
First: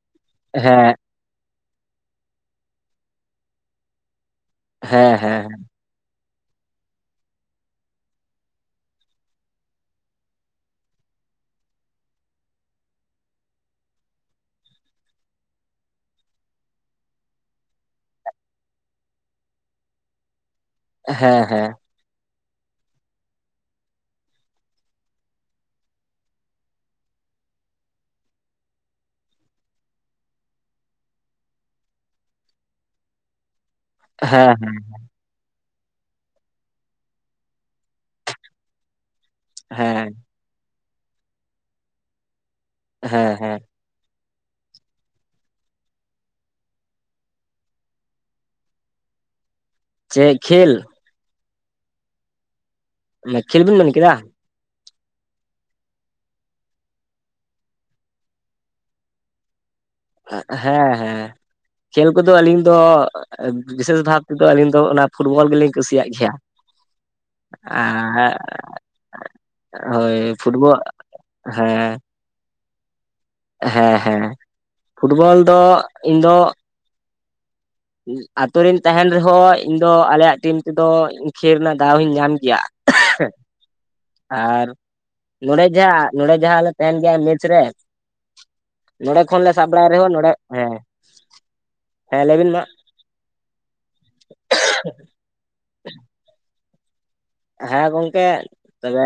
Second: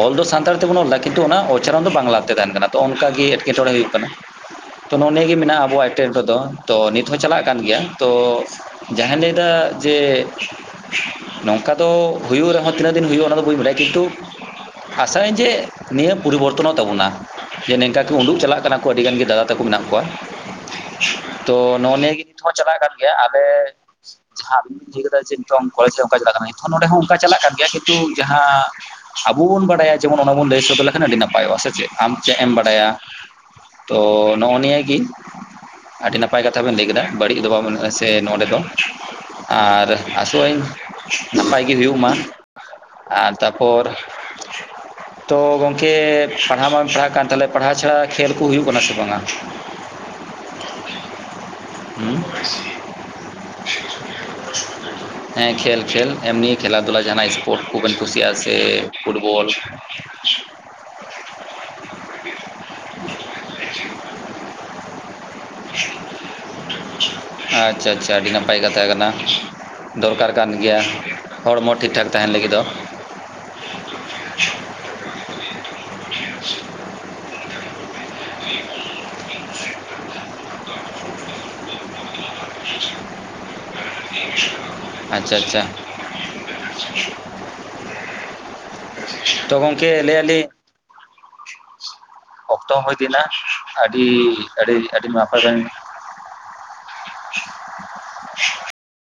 ᱚᱞ ᱫᱚ ᱥᱟᱱ ᱛᱟᱲ ᱛᱮᱵᱚᱱ ᱚᱞ ᱦᱮᱸ ᱫᱟ ᱠᱤᱱᱛᱩ ᱚᱱᱟ ᱩᱪᱪᱟᱨᱚᱱ ᱫᱚ ᱵᱟᱝᱞᱟ ᱛᱮ ᱛᱟᱦᱮᱱ ᱠᱟᱱᱟ ᱛᱚ ᱚᱝᱠᱟ ᱜᱮ ᱮᱴᱠᱮᱴᱚᱬᱮ ᱦᱩᱭᱩᱜ ᱠᱟᱱᱟ᱾ ᱛᱚ ᱱᱚᱜᱼᱚ ᱦᱮᱸ ᱱᱤᱭᱟᱹ ᱜᱤ ᱦᱮᱸ ᱢᱮᱱᱟᱜᱼᱟ ᱟᱵᱚᱣᱟᱜ *unintelligible* ᱫᱚ ᱛᱚ ᱱᱤᱛ ᱦᱚᱸ ᱪᱟᱞᱟᱜ ᱠᱟᱱ ᱜᱮᱭᱟ ᱛᱚ ᱡᱟᱦᱟᱸᱧ ᱞᱟᱹᱭ ᱫᱟ ᱡᱮ ᱱᱚᱝᱠᱟ ᱫᱚ ᱦᱩᱭᱩᱜ ᱨᱮᱦᱚᱸ ᱛᱤᱱᱟᱹᱜ ᱫᱤᱱ ᱦᱩᱭᱩᱜᱼᱟ ᱚᱱᱟ ᱫᱚ ᱵᱟᱹᱧ ᱵᱟᱲᱟᱭᱟ ᱠᱤᱱᱛᱩ ᱟᱥᱟᱭ ᱟᱹᱧ ᱡᱮ ᱱᱤᱭᱟᱹ ᱯᱚᱨᱤᱵᱚᱨᱛᱚᱱᱚᱜ ᱛᱟᱵᱚᱱᱟ ᱡᱮ ᱱᱮᱝᱠᱟ ᱠᱩ ᱩᱰᱩᱜ ᱪᱟᱞᱟᱜ ᱠᱟᱱᱟ ᱠᱚ ᱟᱹᱰᱤ ᱜᱟᱱ ᱜᱮ ᱫᱟᱫᱟ ᱛᱟᱠᱚ ᱢᱮᱱᱟᱜ ᱠᱚᱣᱟ ᱛᱚ ᱱᱚᱜᱼᱚ ᱱᱤᱭᱟᱹ ᱜᱤ ᱞ ᱱᱤᱛ ᱦᱚᱸ ᱪᱟᱞᱟᱜ ᱠᱟᱱ ᱜᱮᱭᱟ ᱟᱞᱮ ᱦᱟᱸᱵ ᱤᱭᱟᱹ ᱠᱟᱫᱟ ᱡᱮ ᱱᱤᱛᱚᱝ ᱠᱚᱞᱮᱡ ᱨᱮ ᱚᱝᱠᱟ ᱪᱟᱞᱟᱜ ᱠᱟᱱᱟ ᱜᱮᱭᱟ ᱱᱤᱛ ᱱᱚᱸᱰᱮ ᱦᱚᱸ ᱚᱝᱠᱟ ᱪᱟᱞᱟᱜ ᱠᱟᱱ ᱜᱮᱭᱟ ᱠᱤᱱᱛᱩ ᱡᱟᱦᱟᱸ ᱟᱵᱩ ᱵᱚᱱ ᱵᱟᱰᱟᱭᱟ ᱡᱮᱢᱚᱱ ᱚᱱᱟ ᱵᱚᱱ ᱞᱟᱹᱭ ᱥᱚᱫᱚᱨ ᱞᱮᱠᱷᱟᱱ ᱟᱹᱰᱤ ᱱᱟᱯᱟᱭᱚᱜᱼᱟ ᱥᱮ ᱪᱮᱫ ᱟᱢ ᱪᱮᱫ ᱮᱢ ᱵᱟᱲᱟᱭᱟ? ᱛᱚ ᱦᱮᱸ ᱱᱚᱜᱼᱚ ᱱᱤᱭᱟᱹ ᱜᱤ ᱟᱹᱰᱤ ᱱᱟᱯᱟᱭ ᱠᱟᱛᱷᱟ ᱵᱮᱱ ᱞᱟᱹᱭ ᱠᱮᱫᱟ ᱵᱟᱹᱲᱤᱡ ᱫᱚ ᱵᱟᱵᱮᱱ ᱥᱮ ᱱᱚᱸᱰᱮ ᱫᱚ ᱟᱨ ᱦᱮᱸ ᱟᱥᱚᱜ ᱟᱹᱧ ᱱᱟᱯᱟᱭ ᱜᱮ ᱦᱩᱭᱩᱜ ᱢᱟ᱾ ᱟᱨ ᱦᱮᱸ ᱦᱮᱸ ᱛᱟᱨᱯᱚᱨ ᱛᱳ ᱜᱚᱢᱠᱮ ᱯᱟᱲᱦᱟᱣ ᱢᱟᱢ ᱯᱟᱲᱦᱟᱜ ᱠᱟᱱ ᱛᱟᱦᱚᱞᱮ ᱯᱟᱲᱦᱟᱣ ᱪᱷᱟᱲᱟ ᱠᱷᱮᱞ ᱠᱚ ᱦᱩᱭᱩᱜ ᱠᱟᱱᱟ ᱥᱮ ᱵᱟᱝᱟ? ᱪᱮᱫ ᱠᱷᱮᱞ? ᱩᱸᱻ ᱢᱟᱱᱮ ᱠᱷᱮᱞ ᱵᱤᱱ ᱢᱮᱱ ᱠᱮᱫᱟ᱾ *inaudible* ᱦᱮᱸ ᱠᱷᱮᱞ ᱠᱷᱮᱞ ᱮᱢᱱᱤ ᱠᱷᱮᱞᱟ ᱫᱷᱩᱞᱟ ᱡᱟᱦᱱᱟᱜ ᱥᱯᱳᱨᱴ ᱠᱚᱵᱮᱱ ᱠᱩᱥᱤᱭᱟᱜᱼᱟ ᱥᱮ ᱯᱷᱩᱴᱵᱚᱞ ᱦᱮᱸ ᱦᱮᱸ ᱠᱷᱮᱞ ᱠᱚᱫᱚ ᱟᱹᱞᱤᱧ ᱫᱚ ᱵᱤᱥᱮᱥ ᱵᱷᱟᱵ ᱛᱮᱫᱚ ᱟᱹᱞᱤᱧ ᱫᱚ ᱚᱱᱟ ᱯᱷᱩᱴᱵᱚᱞ ᱜᱮᱞᱤᱧ ᱠᱩᱥᱤᱭᱟᱜ ᱜᱮᱭᱟ᱾ ᱟᱪᱪᱷᱟ ᱟᱪᱪᱷᱟᱞ, ᱟᱹᱰᱤ ᱟᱨ ᱱᱟᱯᱟᱭ ᱠᱟᱛᱷᱟ ᱠᱟᱱᱟ ᱦᱳᱭ ᱫᱚᱨᱠᱟᱨ ᱠᱟᱱ ᱯᱷᱩᱴᱵᱚᱞ ᱜᱮᱭᱟ ᱦᱚᱲᱢᱚ ᱦᱮᱸ ᱴᱷᱤᱠᱴᱷᱟᱠ ᱛᱟᱦᱮᱱ ᱞᱟᱹᱜᱤᱫ ᱫᱚ ᱦᱮᱸ ᱦᱮᱸ ᱯᱷᱩᱴᱵᱚᱞ ᱫᱚ ᱤᱧ ᱫᱚ ᱟᱛᱳ ᱨᱮᱧ ᱛᱟᱦᱮᱱ ᱨᱮᱦᱚᱸ ᱤᱧ ᱫᱚ ᱟᱞᱮᱭᱟᱜ ᱴᱤᱢ ᱛᱮᱫᱚ ᱠᱷᱮᱞ ᱨᱮᱱᱟᱜ ᱫᱟᱣ ᱤᱧ ᱧᱟᱢ ᱜᱮᱭᱟ᱾ *inaudible* ᱟᱨ ᱟᱪᱪᱷᱟ ᱟᱪᱪᱷᱟ ᱱᱚᱰᱮ ᱡᱟᱦᱟᱸ ᱱᱚᱰᱮ ᱡᱟᱦᱟᱸ ᱞᱮ ᱛᱟᱦᱮᱱ ᱜᱮᱭᱟ ᱢᱮᱥ ᱨᱮ ᱱᱚᱸᱰᱮ ᱠᱷᱚᱱᱞᱮ ᱛᱚ ᱥᱟᱵ ᱜᱚᱝᱠᱮ ᱵᱟᱲᱟᱭ ᱨᱮᱦᱚᱸ ᱞᱟᱹᱭ ᱱᱚᱰᱮ ᱟᱹᱞᱤᱧ ᱦᱮᱸ *inaudible* ᱦᱮᱸ ᱞᱟᱹᱭᱵᱤᱱ ᱢᱟ ᱤᱱᱟ ᱟᱹᱰᱤ ᱟᱹᱰᱤ ᱟᱹᱰᱤ ᱱᱟᱯᱟᱭ ᱠᱟᱢᱤ ᱦᱮᱸ ᱜᱚᱝᱠᱮ, ᱛᱚᱵᱮ